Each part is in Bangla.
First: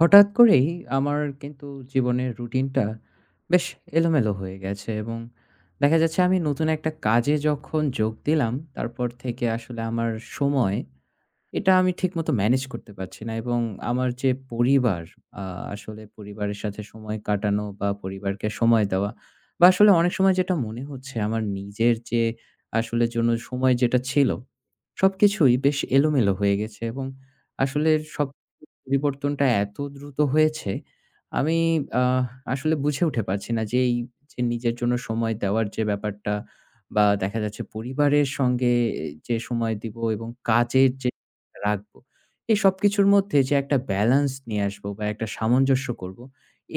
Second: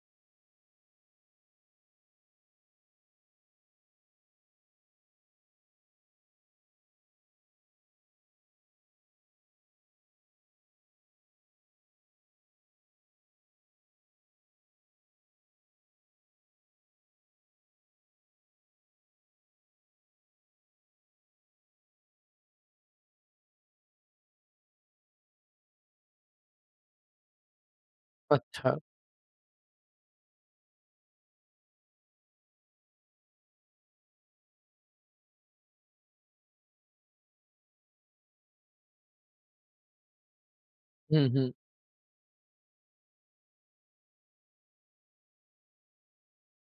হঠাৎ করেই আমার কিন্তু জীবনের রুটিনটা বেশ এলোমেলো হয়ে গেছে। এবং দেখা যাচ্ছে, আমি নতুন একটা কাজে যখন যোগ দিলাম, তারপর থেকে আসলে আমার সময়, এটা আমি ঠিকমতো ম্যানেজ করতে পারছি না। এবং আমার যে পরিবার, আসলে পরিবারের সাথে সময় কাটানো বা পরিবারকে সময় দেওয়া, বা আসলে অনেক সময় যেটা মনে হচ্ছে আমার নিজের যে আসলে জন্য সময় যেটা ছিল, সবকিছুই বেশ এলোমেলো হয়ে গেছে। এবং আসলে সব আচ্ছা। পরিবর্তনটা এত দ্রুত হয়েছে, আমি আহ আসলে বুঝে উঠে পারছি না যে এই যে নিজের জন্য সময় দেওয়ার যে ব্যাপারটা, বা দেখা যাচ্ছে পরিবারের সঙ্গে যে সময় দিব এবং কাজের যে হুম, হুম। রাখবো। এই সবকিছুর মধ্যে যে একটা ব্যালেন্স নিয়ে আসবো বা একটা সামঞ্জস্য করব,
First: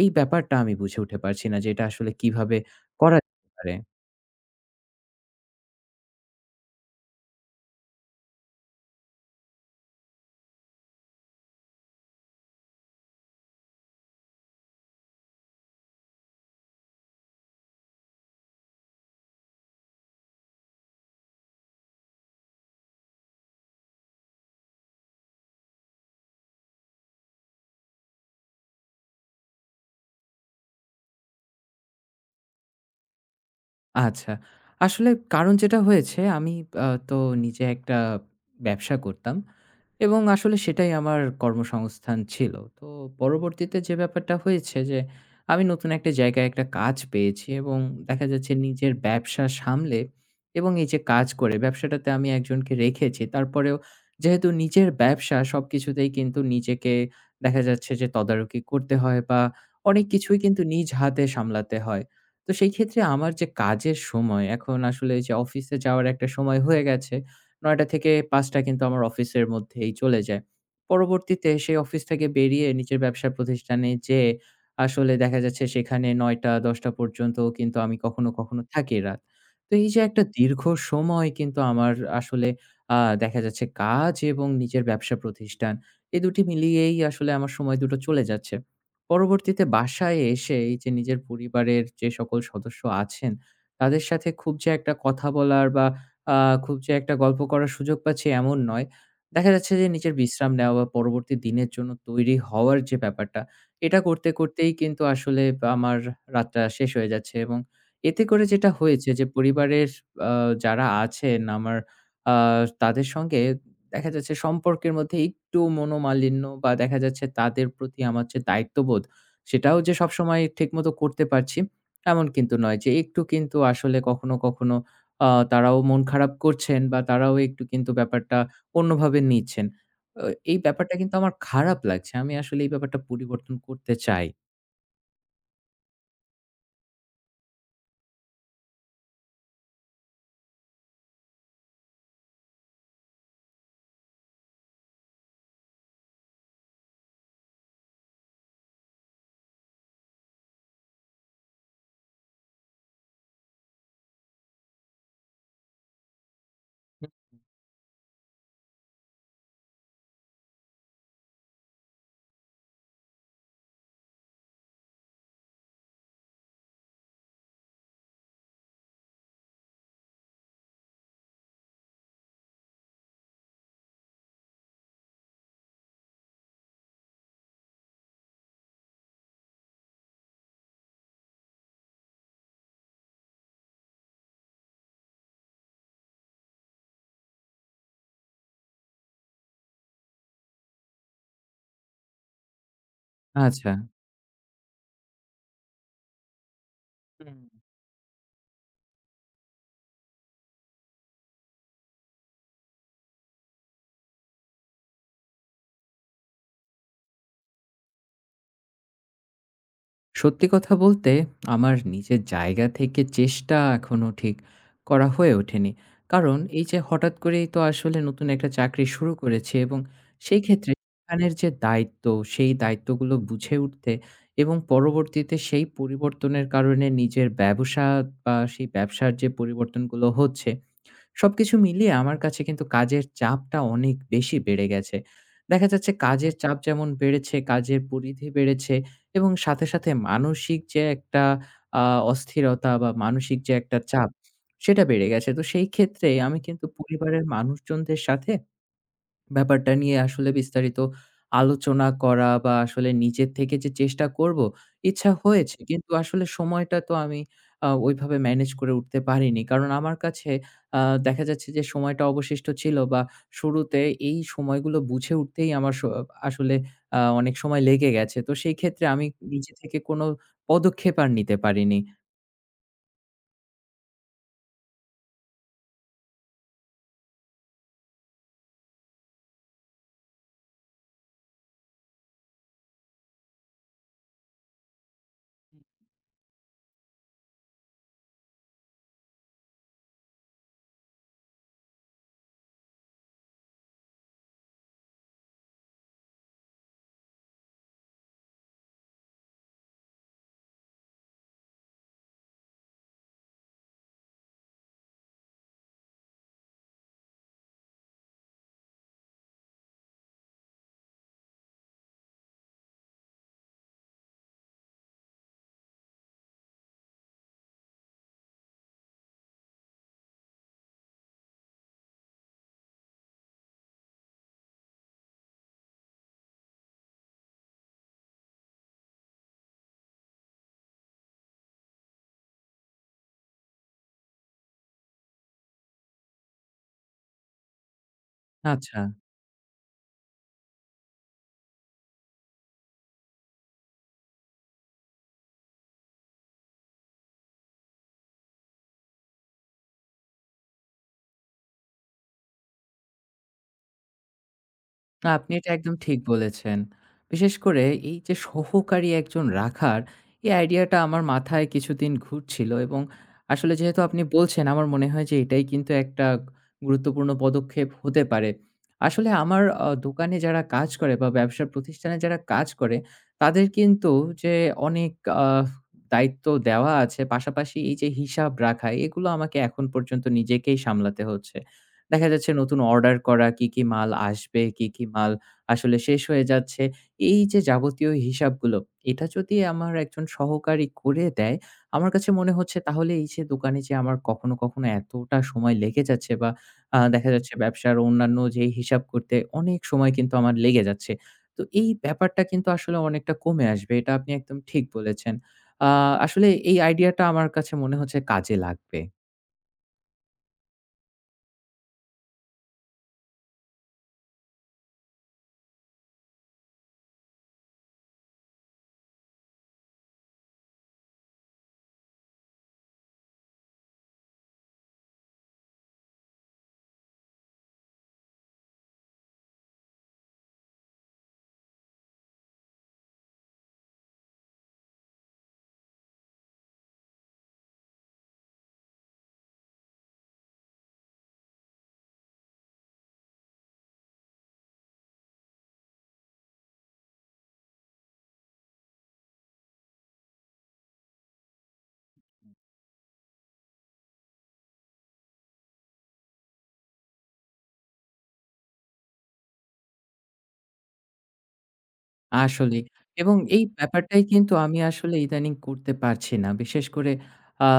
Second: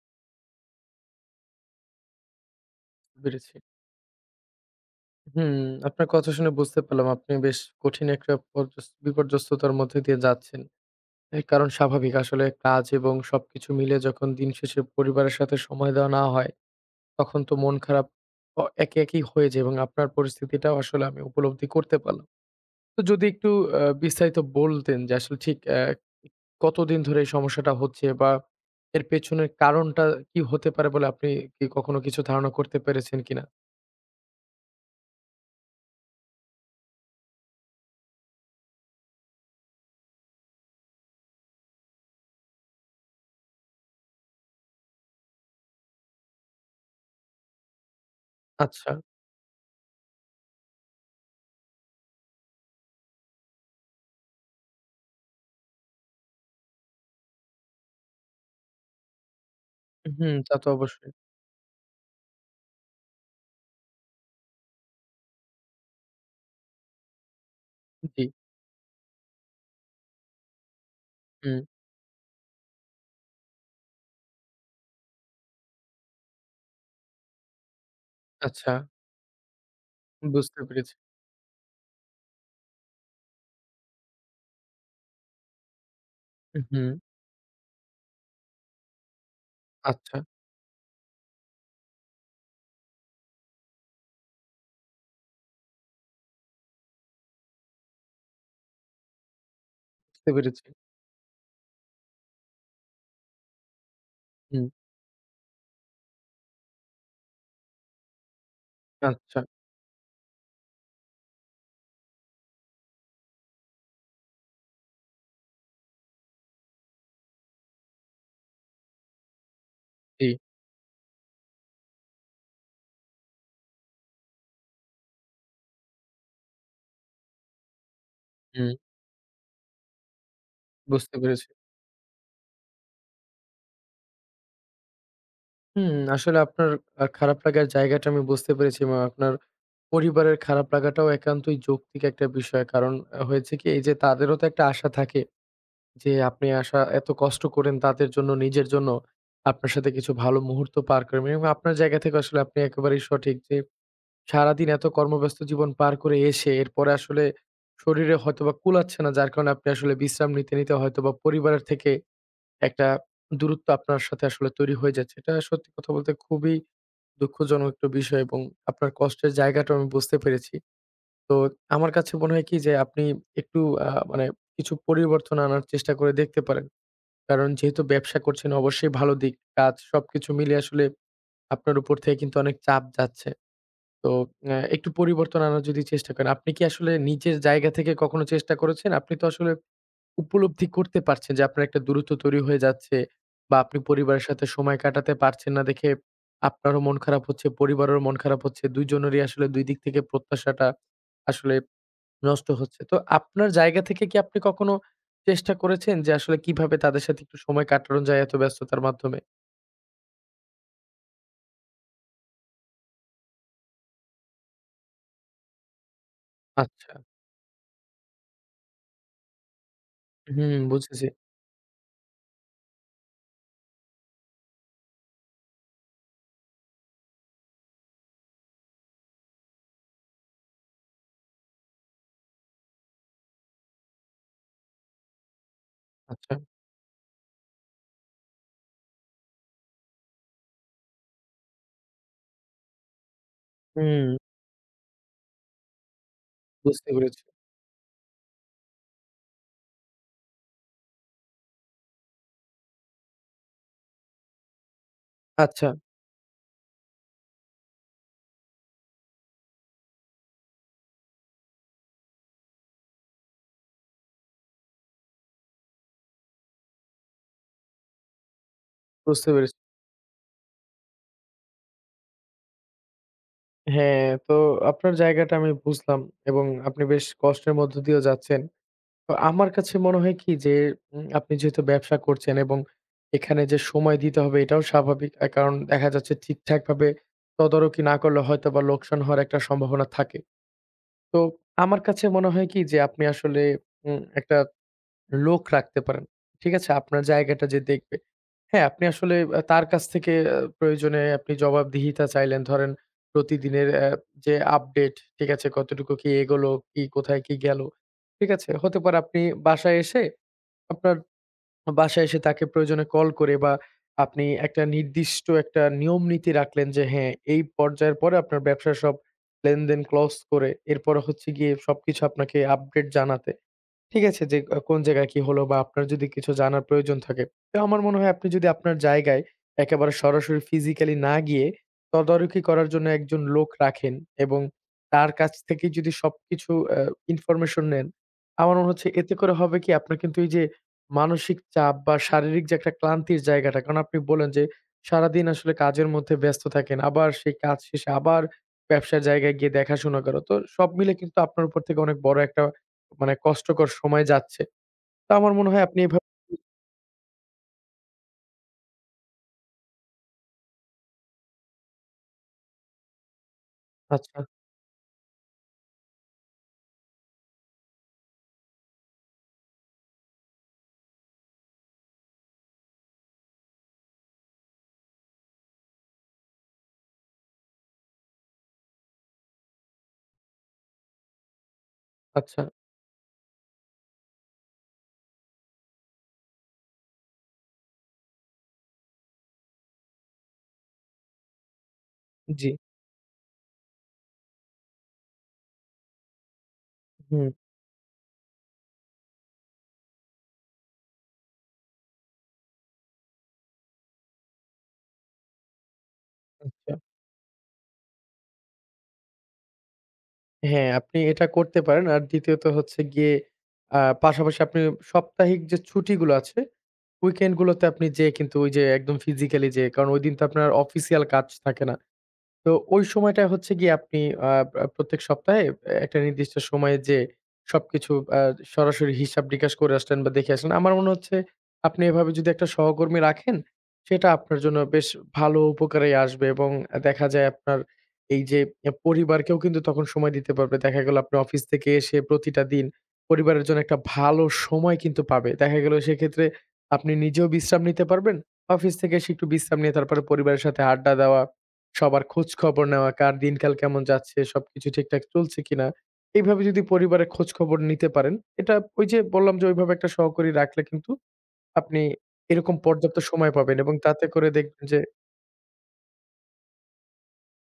এই ব্যাপারটা আমি বুঝে উঠে পারছি না যে এটা আসলে কিভাবে করা যেতে বুঝেছি। পারে। হুম, আপনার কথা শুনে বুঝতে পারলাম আপনি বেশ কঠিন একটা বিপর্যস্ততার মধ্যে দিয়ে যাচ্ছেন। এর কারণ স্বাভাবিক আসলে কাজ এবং সবকিছু মিলে যখন দিন শেষে পরিবারের সাথে সময় দেওয়া না হয়, তখন তো মন খারাপ একে, একেই হয়ে যায় এবং আপনার পরিস্থিতিটাও আসলে আমি উপলব্ধি করতে পারলাম। তো যদি একটু বিস্তারিত বলতেন যে আসলে ঠিক কতদিন ধরে এই সমস্যাটা হচ্ছে বা এর পেছনের কারণটা কি হতে পারে বলে আপনি কি কখনো কিছু ধারণা করতে পেরেছেন কিনা? আচ্ছা। আসলে কারণ যেটা হয়েছে, আমি তো নিজে একটা ব্যবসা করতাম এবং আসলে সেটাই আমার কর্মসংস্থান ছিল। তো পরবর্তীতে যে ব্যাপারটা হয়েছে, যে আমি নতুন একটা জায়গায় একটা কাজ পেয়েছি এবং দেখা যাচ্ছে নিজের আচ্ছা। ব্যবসা সামলে এবং এই যে কাজ করে ব্যবসাটাতে আমি একজনকে রেখেছি। তারপরেও যেহেতু নিজের ব্যবসা, সবকিছুতেই কিন্তু নিজেকে, দেখা যাচ্ছে যে তদারকি করতে হয় বা অনেক হুম, কিছুই তা কিন্তু তো নিজ অবশ্যই। হাতে সামলাতে হয়। তো সেই ক্ষেত্রে আমার যে কাজের সময়, এখন আসলে যে অফিসে যাওয়ার একটা সময় হয়ে গেছে। ৯ঃ০০ থেকে জি, ৫ঃ০০ কিন্তু আমার অফিসের মধ্যেই চলে যায়। পরবর্তীতে হুম, সেই অফিস থেকে বেরিয়ে নিজের ব্যবসা প্রতিষ্ঠানে যেয়ে আসলে দেখা যাচ্ছে, সেখানে ৯ঃ০০-১০ঃ০০ পর্যন্তও কিন্তু আমি কখনো, কখনো আচ্ছা, থাকি রাত। তো এই যে একটা বুঝতে দীর্ঘ পেরেছি। সময় কিন্তু আমার, আসলে, আ দেখা যাচ্ছে কাজ এবং নিজের ব্যবসা প্রতিষ্ঠান, এই দুটি হুম, মিলিয়েই আসলে আমার সময় দুটো চলে যাচ্ছে। পরবর্তীতে আচ্ছা, বাসায় এসে এই যে নিজের পরিবারের যে সকল সদস্য আছেন, তাদের সাথে খুব যে একটা কথা বলার বা আ খুব যে একটা গল্প করার সুযোগ পাচ্ছি, এমন নয়। দেখা যাচ্ছে যে নিজের বুঝতে বিশ্রাম পেরেছি। নেওয়া বা পরবর্তী দিনের জন্য তৈরি হওয়ার যে ব্যাপারটা, এটা করতে, হুম, করতেই কিন্তু আসলে আমার রাতটা শেষ হয়ে যাচ্ছে। এবং এতে করে যেটা হয়েছে, যে আচ্ছা, পরিবারের আ যারা আছেন আমার, আ তাদের সঙ্গে দেখা যাচ্ছে সম্পর্কের মধ্যে একটু মনোমালিন্য, বা দেখা যাচ্ছে তাদের প্রতি আমার যে দায়িত্ববোধ, সেটাও যে জি, সবসময় ঠিকমতো করতে পারছি, এমন কিন্তু নয়। যে একটু কিন্তু আসলে কখনো, কখনো তারাও মন খারাপ করছেন, বা তারাও একটু কিন্তু ব্যাপারটা হুম, অন্যভাবে নিচ্ছেন। অ এই ব্যাপারটা কিন্তু বুঝতে আমার পেরেছি। খারাপ লাগছে। আমি আসলে এই ব্যাপারটা পরিবর্তন করতে চাই। হুম, আসলে আপনার খারাপ লাগার জায়গাটা আমি বুঝতে পেরেছি এবং আপনার পরিবারের খারাপ লাগাটাও একান্তই যৌক্তিক একটা বিষয়। কারণ হয়েছে কি এই যে তাদেরও তো একটা আশা থাকে যে আপনি আশা এত কষ্ট করেন তাদের জন্য, নিজের জন্য। আপনার সাথে কিছু ভালো মুহূর্ত পার করবেন এবং আপনার জায়গা থেকে আসলে আপনি একেবারেই সঠিক যে সারাদিন এত কর্মব্যস্ত জীবন পার করে এসে এরপরে হুম। আসলে শরীরে হয়তোবা কুলাচ্ছে না যার কারণে আপনি আসলে বিশ্রাম নিতে, নিতে হয়তোবা পরিবারের থেকে একটা দূরত্ব আপনার সাথে আসলে তৈরি হয়ে যাচ্ছে। এটা সত্যি কথা বলতে খুবই দুঃখজনক একটা বিষয় এবং আপনার কষ্টের জায়গাটাও আমি বুঝতে পেরেছি। তো আমার কাছে মনে হয় কি যে আপনি একটু মানে কিছু পরিবর্তন আনার চেষ্টা করে দেখতে পারেন। কারণ যেহেতু ব্যবসা করছেন অবশ্যই ভালো দিক। কাজ সবকিছু মিলিয়ে আসলে আপনার উপর থেকে কিন্তু অনেক চাপ যাচ্ছে। তো একটু পরিবর্তন আনার যদি চেষ্টা করেন, আপনি কি আসলে নিজের জায়গা থেকে কখনো চেষ্টা করেছেন? আপনি তো আসলে উপলব্ধি করতে পারছেন যে আপনার একটা দূরত্ব তৈরি হয়ে যাচ্ছে বা আচ্ছা। আপনি পরিবারের সাথে সময় কাটাতে পারছেন না দেখে আপনারও মন খারাপ হুম। হচ্ছে, পরিবারেরও মন খারাপ হচ্ছে। ২ জনেরই আসলে ২ দিক থেকে প্রত্যাশাটা আসলে নষ্ট হচ্ছে। তো আপনার জায়গা থেকে কি আপনি কখনো চেষ্টা করেছেন যে আসলে কিভাবে তাদের সাথে একটু সময় কাটানো যায় এত ব্যস্ততার মাধ্যমে? সত্যি কথা বলতে আমার নিজের জায়গা থেকে চেষ্টা এখনো ঠিক করা হয়ে ওঠেনি। কারণ এই যে আচ্ছা। হঠাৎ করেই তো আসলে নতুন একটা চাকরি শুরু করেছি এবং সেই হুম, ক্ষেত্রে বুঝেছি। সেখানের যে দায়িত্ব, সেই দায়িত্বগুলো বুঝে উঠতে এবং পরবর্তীতে সেই পরিবর্তনের কারণে নিজের ব্যবসা বা সেই ব্যবসার যে পরিবর্তনগুলো হচ্ছে, সবকিছু মিলিয়ে আমার কাছে কিন্তু কাজের চাপটা অনেক বেশি বেড়ে গেছে। দেখা যাচ্ছে কাজের আচ্ছা। চাপ যেমন বেড়েছে, কাজের পরিধি বেড়েছে এবং সাথে, সাথে মানসিক যে একটা আ অস্থিরতা, বা মানসিক যে একটা চাপ, হুম, সেটা বেড়ে গেছে। তো সেই ক্ষেত্রে আমি কিন্তু বুঝতে পেরেছি। পরিবারের মানুষজনদের সাথে ব্যাপারটা নিয়ে আসলে বিস্তারিত আলোচনা করা বা আসলে নিজের থেকে যে চেষ্টা করব, ইচ্ছা হয়েছে। আচ্ছা। কিন্তু আসলে সময়টা তো আমি ওইভাবে ম্যানেজ করে উঠতে পারিনি। কারণ আমার কাছে আ দেখা যাচ্ছে যে সময়টা অবশিষ্ট ছিল বা শুরুতে এই সময়গুলো বুঝে উঠতেই আমার আসলে অনেক সময় লেগে গেছে। তো সেই ক্ষেত্রে আমি বুঝতে নিজে পেরেছি। থেকে কোনো পদক্ষেপ আর নিতে পারিনি। হ্যাঁ, তো আপনার জায়গাটা আমি বুঝলাম এবং আপনি বেশ কষ্টের মধ্য দিয়েও যাচ্ছেন। তো আমার কাছে মনে হয় কি যে, আপনি যেহেতু ব্যবসা করছেন এবং এখানে যে সময় দিতে হবে এটাও স্বাভাবিক। কারণ দেখা যাচ্ছে ঠিকঠাকভাবে তদারকি না করলে হয়তোবা লোকসান হওয়ার একটা সম্ভাবনা থাকে। তো আমার কাছে মনে হয় কি যে, আপনি আসলে একটা লোক রাখতে পারেন। ঠিক আছে? আপনার জায়গাটা যে দেখবে। হ্যাঁ, আপনি আসলে তার কাছ থেকে প্রয়োজনে আপনি জবাবদিহিতা চাইলেন। ধরেন প্রতিদিনের যে আপডেট, ঠিক আছে? কতটুকু কি এগোলো, কি কোথায় কি গেল, ঠিক আছে? হতে পারে আপনি বাসায় এসে আপনার বাসায় এসে তাকে প্রয়োজনে কল করে বা আপনি একটা নির্দিষ্ট একটা নিয়ম নীতি রাখলেন যে হ্যাঁ, এই পর্যায়ের পরে আপনার ব্যবসার সব লেনদেন ক্লোজ করে এরপরে হচ্ছে গিয়ে সবকিছু আপনাকে আপডেট জানাতে। ঠিক আছে যে কোন জায়গায় কি হলো বা আপনার যদি কিছু জানার প্রয়োজন থাকে, তো আমার মনে হয় আপনি যদি আপনার জায়গায় একেবারে সরাসরি physically না গিয়ে তদারকি করার জন্য একজন লোক রাখেন এবং তার কাছ থেকেই যদি সবকিছু আ ইনফরমেশন নেন, আমার মনে আচ্ছা। হচ্ছে এতে করে হবে কি আপনার কিন্তু এই যে মানসিক চাপ বা শারীরিক যে একটা ক্লান্তির জায়গাটা, কারণ আপনি বললেন যে সারাদিন আসলে কাজের মধ্যে ব্যস্ত থাকেন। আবার সেই কাজ শেষে আবার ব্যবসার জায়গায় গিয়ে দেখাশোনা করা। তো সব মিলে কিন্তু আপনার উপর থেকে অনেক বড় একটা মানে কষ্টকর সময় যাচ্ছে। না, তো আপনি আমার এটা মনে হয় একদম আপনি ঠিক এভাবে বলেছেন। বিশেষ করে এই যে সহকারী একজন রাখার, এই আইডিয়াটা আমার মাথায় কিছুদিন ঘুরছিল এবং আসলে যেহেতু আপনি আচ্ছা, বলছেন, আমার মনে হয় যে এটাই কিন্তু একটা গুরুত্বপূর্ণ পদক্ষেপ হতে পারে। আসলে আমার দোকানে যারা কাজ করে বা ব্যবসা প্রতিষ্ঠানে যারা কাজ করে, তাদের কিন্তু যে অনেক আ দায়িত্ব দেওয়া আছে। পাশাপাশি এই যে হিসাব রাখা, এগুলো আমাকে এখন পর্যন্ত নিজেকেই সামলাতে হচ্ছে। দেখা যাচ্ছে আচ্ছা। নতুন অর্ডার করা, কি, কি মাল আসবে, কি, কি মাল আসলে শেষ হয়ে যাচ্ছে, এই যে যাবতীয় হিসাবগুলো, এটা যদি আমার একজন সহকারী করে দেয়, আমার কাছে মনে জি। হচ্ছে তাহলে এই যে দোকানে যে আমার কখনো, কখনো এতটা সময় লেগে যাচ্ছে, বা দেখা হুম, যাচ্ছে ব্যবসার অন্যান্য যেই হিসাব করতে অনেক সময় কিন্তু আমার লেগে যাচ্ছে, তো এই ব্যাপারটা কিন্তু আসলে অনেকটা কমে আসবে। এটা আপনি একদম ঠিক বলেছেন। আ আসলে এই আচ্ছা। আইডিয়াটা আমার কাছে মনে হচ্ছে কাজে লাগবে। হ্যাঁ, আপনি এটা করতে পারেন। আর দ্বিতীয়ত হচ্ছে গিয়ে পাশাপাশি আপনি সাপ্তাহিক যে ছুটিগুলো আছে, weekend গুলোতে আপনি যেয়ে কিন্তু ওই যে একদম physically যেয়ে, কারণ ঐদিন তো আপনার অফিসিয়াল কাজ থাকে না। তো ওই সময়টায় হচ্ছে গিয়ে আপনি আ আ প্রত্যেক সপ্তাহে একটা নির্দিষ্ট সময়ে যেয়ে সবকিছু আ সরাসরি হিসাব-নিকাশ করে আসলেন বা দেখে আসলেন। আমার মনে হচ্ছে আপনি এভাবে যদি একটা সহকর্মী রাখেন, সেটা আপনার জন্য বেশ ভালো উপকারেই আসবে এবং দেখা যায় আপনার এই যে পরিবারকেও কিন্তু তখন সময় দিতে পারবে। দেখা গেল আপনি অফিস থেকে এসে প্রতিটা দিন পরিবারের জন্য একটা ভালো সময় কিন্তু পাবে। দেখা গেল সেক্ষেত্রে আপনি নিজেও বিশ্রাম নিতে পারবেন। অফিস থেকে এসে একটু বিশ্রাম নিয়ে তারপরে পরিবারের সাথে আড্ডা দেওয়া সবার খোঁজ খবর নেওয়া, কার দিনকাল কেমন যাচ্ছে, সবকিছু ঠিকঠাক চলছে কিনা। এইভাবে যদি পরিবারের খোঁজ খবর নিতে পারেন, এটা ওই যে বললাম যে ওইভাবে একটা সহকারী রাখলে কিন্তু আপনি এরকম আসলেই। পর্যাপ্ত এবং সময় এই পাবেন এবং ব্যাপারটাই তাতে করে কিন্তু আমি দেখবেন যে আসলে ইদানিং করতে পারছি না। বিশেষ করে আ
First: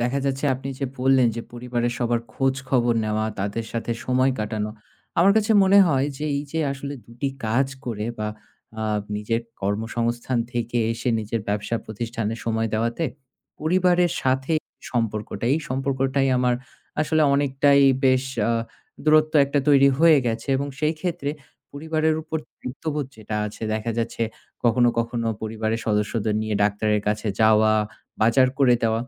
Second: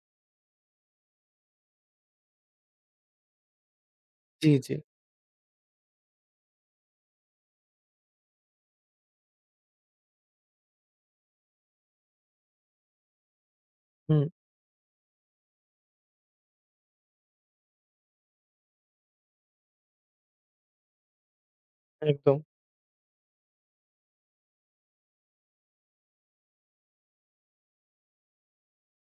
দেখা যাচ্ছে আপনি যে বললেন যে পরিবারের সবার খোঁজ খবর নেওয়া, তাদের সাথে সময় জি, কাটানো। জি। আমার কাছে মনে হয় যে এই যে আসলে ২টি টি কাজ করে বা আ নিজের কর্মসংস্থান থেকে এসে নিজের ব্যবসা প্রতিষ্ঠানে সময় দেওয়াতে পরিবারের হুম, সাথে সম্পর্কটা, এই সম্পর্কটাই আমার আসলে অনেকটাই বেশ আ দূরত্ব একটা তৈরি হয়ে গেছে। এবং সেই ক্ষেত্রে পরিবারের উপর একদম। দায়িত্ববোধ যেটা আছে, দেখা যাচ্ছে কখনো, কখনো পরিবারের সদস্যদের নিয়ে ডাক্তারের কাছে যাওয়া, বাজার করে দেওয়া,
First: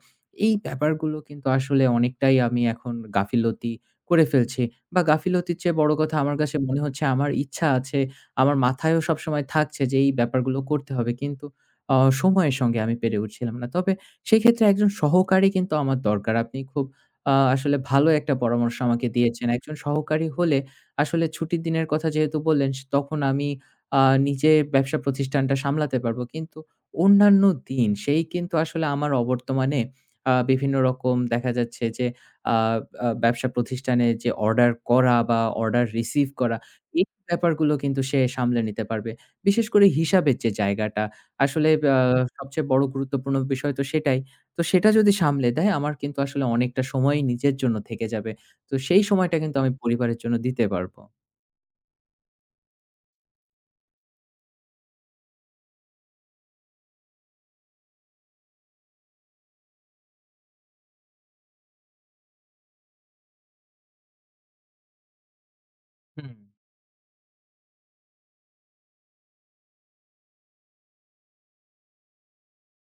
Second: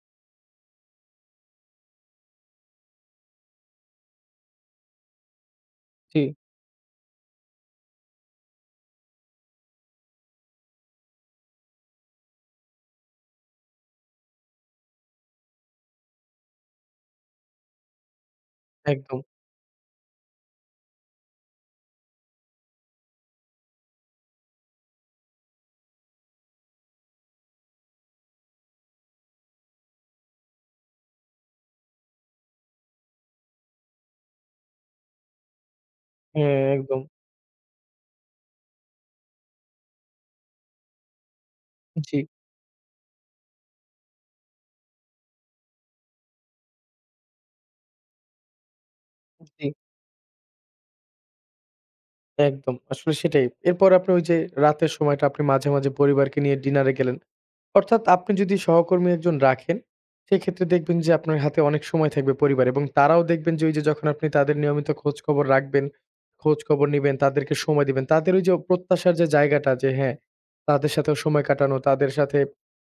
এই ব্যাপারগুলো কিন্তু আসলে অনেকটাই আমি এখন গাফিলতি করে ফেলছি। বা গাফিলতির চেয়ে বড় কথা, জি, আমার কাছে মনে হচ্ছে আমার ইচ্ছা আছে, আমার মাথায়ও সবসময় থাকছে যে এই ব্যাপারগুলো করতে হবে। কিন্তু আ সময়ের সঙ্গে আমি পেরে উঠছিলাম না। তবে সেক্ষেত্রে একজন সহকারী কিন্তু আমার দরকার। আপনি খুব আসলে ভালো একটা পরামর্শ আমাকে একদম। দিয়েছেন। একজন সহকারী হলে আসলে ছুটির দিনের কথা যেহেতু বললেন, তখন আমি আ নিজের ব্যবসা প্রতিষ্ঠানটা সামলাতে পারবো। কিন্তু অন্যান্য দিন সেই কিন্তু আসলে আমার অবর্তমানে বিভিন্ন রকম দেখা যাচ্ছে যে আ আ ব্যবসা প্রতিষ্ঠানে যে অর্ডার করা বা অর্ডার রিসিভ করা, হ্যাঁ, একদম। এই ব্যাপারগুলো কিন্তু সে সামলে নিতে পারবে। বিশেষ করে হিসাবের যে জায়গাটা, আসলে আ জি, সবচেয়ে বড় গুরুত্বপূর্ণ বিষয় তো সেটাই। তো সেটা যদি সামলে দেয়, আমার কিন্তু আসলে অনেকটা সময়ই নিজের জন্য থেকে যাবে। তো সেই সময়টা কিন্তু জি। আমি পরিবারের জন্য দিতে পারব। একদম। আসলে সেটাই। এরপর আপনি ওই যে রাতের সময়টা আপনি মাঝে, মাঝে পরিবারকে নিয়ে ডিনারে গেলেন। অর্থাৎ আপনি যদি সহকর্মী একজন রাখেন, সেক্ষেত্রে দেখবেন যে আপনার হাতে অনেক সময় থাকবে পরিবার এবং তারাও দেখবেন যে ওই যে যখন আপনি তাদের নিয়মিত খোঁজখবর রাখবেন, হুম। খোঁজখবর নিবেন, তাদেরকে সময় দিবেন। তাদের ওই যে প্রত্যাশার যে জায়গাটা যে হ্যাঁ, তাদের সাথেও সময় কাটানো, তাদের সাথে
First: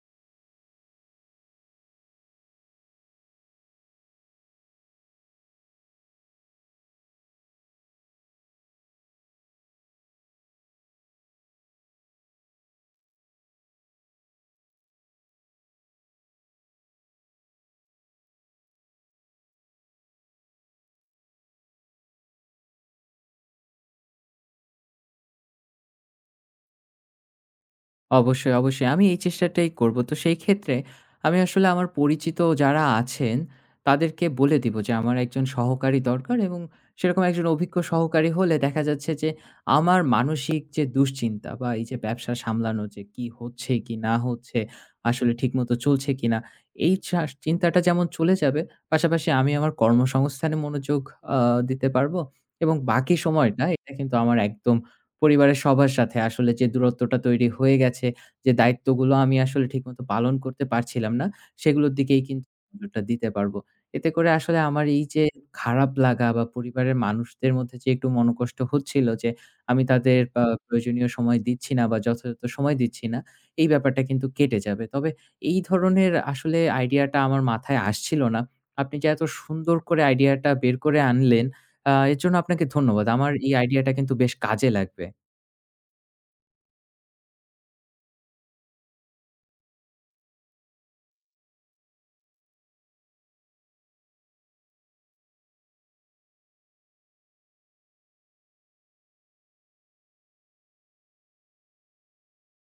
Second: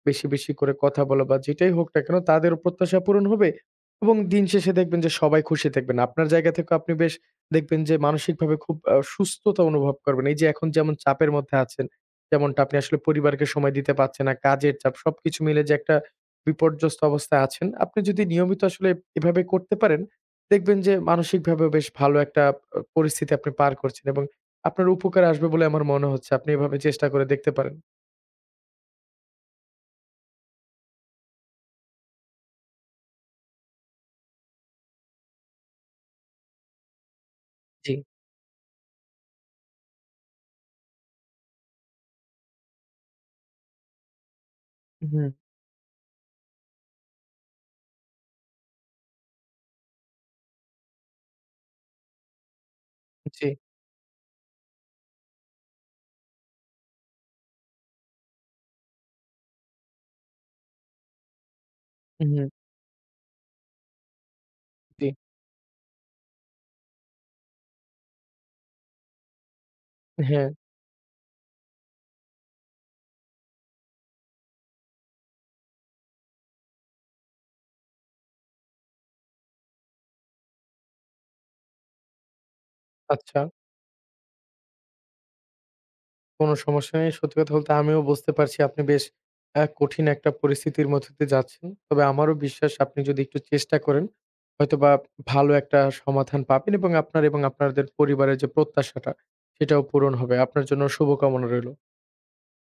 বেশি, বেশি করে কথা বলা বা যেটাই হোক না কেন তাদেরও প্রত্যাশা পূরণ হবে এবং দিন শেষে দেখবেন যে সবাই খুশি থাকবেন। আপনার জায়গা থেকেও আপনি বেশ দেখবেন যে মানসিকভাবে খুব সুস্থতা অনুভব করবেন। এই যে এখন যেমন চাপের মধ্যে আছেন, যেমনটা আপনি আসলে পরিবারকে সময় দিতে পারছেন না, কাজের চাপ সবকিছু মিলে যে একটা বিপর্যস্ত অবস্থায় আছেন। আপনি যদি নিয়মিত আসলে এভাবে করতে পারেন, দেখবেন যে মানসিকভাবেও বেশ ভালো একটা পরিস্থিতি আপনি পার করছেন এবং আপনার উপকারে আসবে বলে আমার মনে হচ্ছে। আপনি এভাবে চেষ্টা করে দেখতে পারেন। অবশ্যই, অবশ্যই। আমি এই চেষ্টাটাই করব। তো সেই ক্ষেত্রে আমি আসলে আমার পরিচিত যারা আছেন, তাদেরকে বলে দিব যে আমার একজন সহকারী দরকার। এবং সেরকম একজন অভিজ্ঞ জি। সহকারী হলে, দেখা যাচ্ছে যে আমার মানসিক যে দুশ্চিন্তা বা এই যে ব্যবসা সামলানো, যে কি হচ্ছে, কি না হচ্ছে, হুম, আসলে ঠিকমতো চলছে কিনা, এই চিন্তাটা যেমন চলে যাবে, পাশাপাশি আমি আমার কর্মসংস্থানে মনোযোগ আ দিতে পারব। এবং বাকি জি। সময়টা এটা কিন্তু আমার একদম পরিবারের সবার সাথে আসলে যে দূরত্বটা তৈরি হয়ে গেছে, যে দায়িত্বগুলো আমি আসলে ঠিকমতো পালন করতে পারছিলাম না, সেগুলোর দিকেই হুম, জি। কিন্তু নজরটা দিতে পারবো। এতে করে আসলে আমার এই জি। যে খারাপ লাগা, বা পরিবারের মানুষদের মধ্যে যে একটু মনোকষ্ট হচ্ছিল যে আমি তাদের হ্যাঁ, প্রয়োজনীয় সময় দিচ্ছি না বা যথাযথ সময় দিচ্ছি না, এই ব্যাপারটা কিন্তু কেটে যাবে। তবে এই ধরনের আসলে আইডিয়াটা আমার মাথায় আসছিল না। আপনি যে এত সুন্দর করে আইডিয়াটা বের করে আনলেন, এর জন্য আপনাকে ধন্যবাদ। আমার আচ্ছা। এই আইডিয়াটা কিন্তু বেশ কাজে লাগবে। কোনো সমস্যা নেই। সত্যি কথা বলতে আমিও বুঝতে পারছি আপনি বেশ কঠিন একটা পরিস্থিতির মধ্য দিয়ে যাচ্ছেন। তবে আমারও বিশ্বাস আপনি যদি একটু চেষ্টা করেন, হয়তোবা ভালো একটা সমাধান পাবেন এবং আপনার এবং আপনাদের পরিবারের যে প্রত্যাশাটা, সেটাও পূরণ হবে। আপনার জন্য শুভকামনা রইল।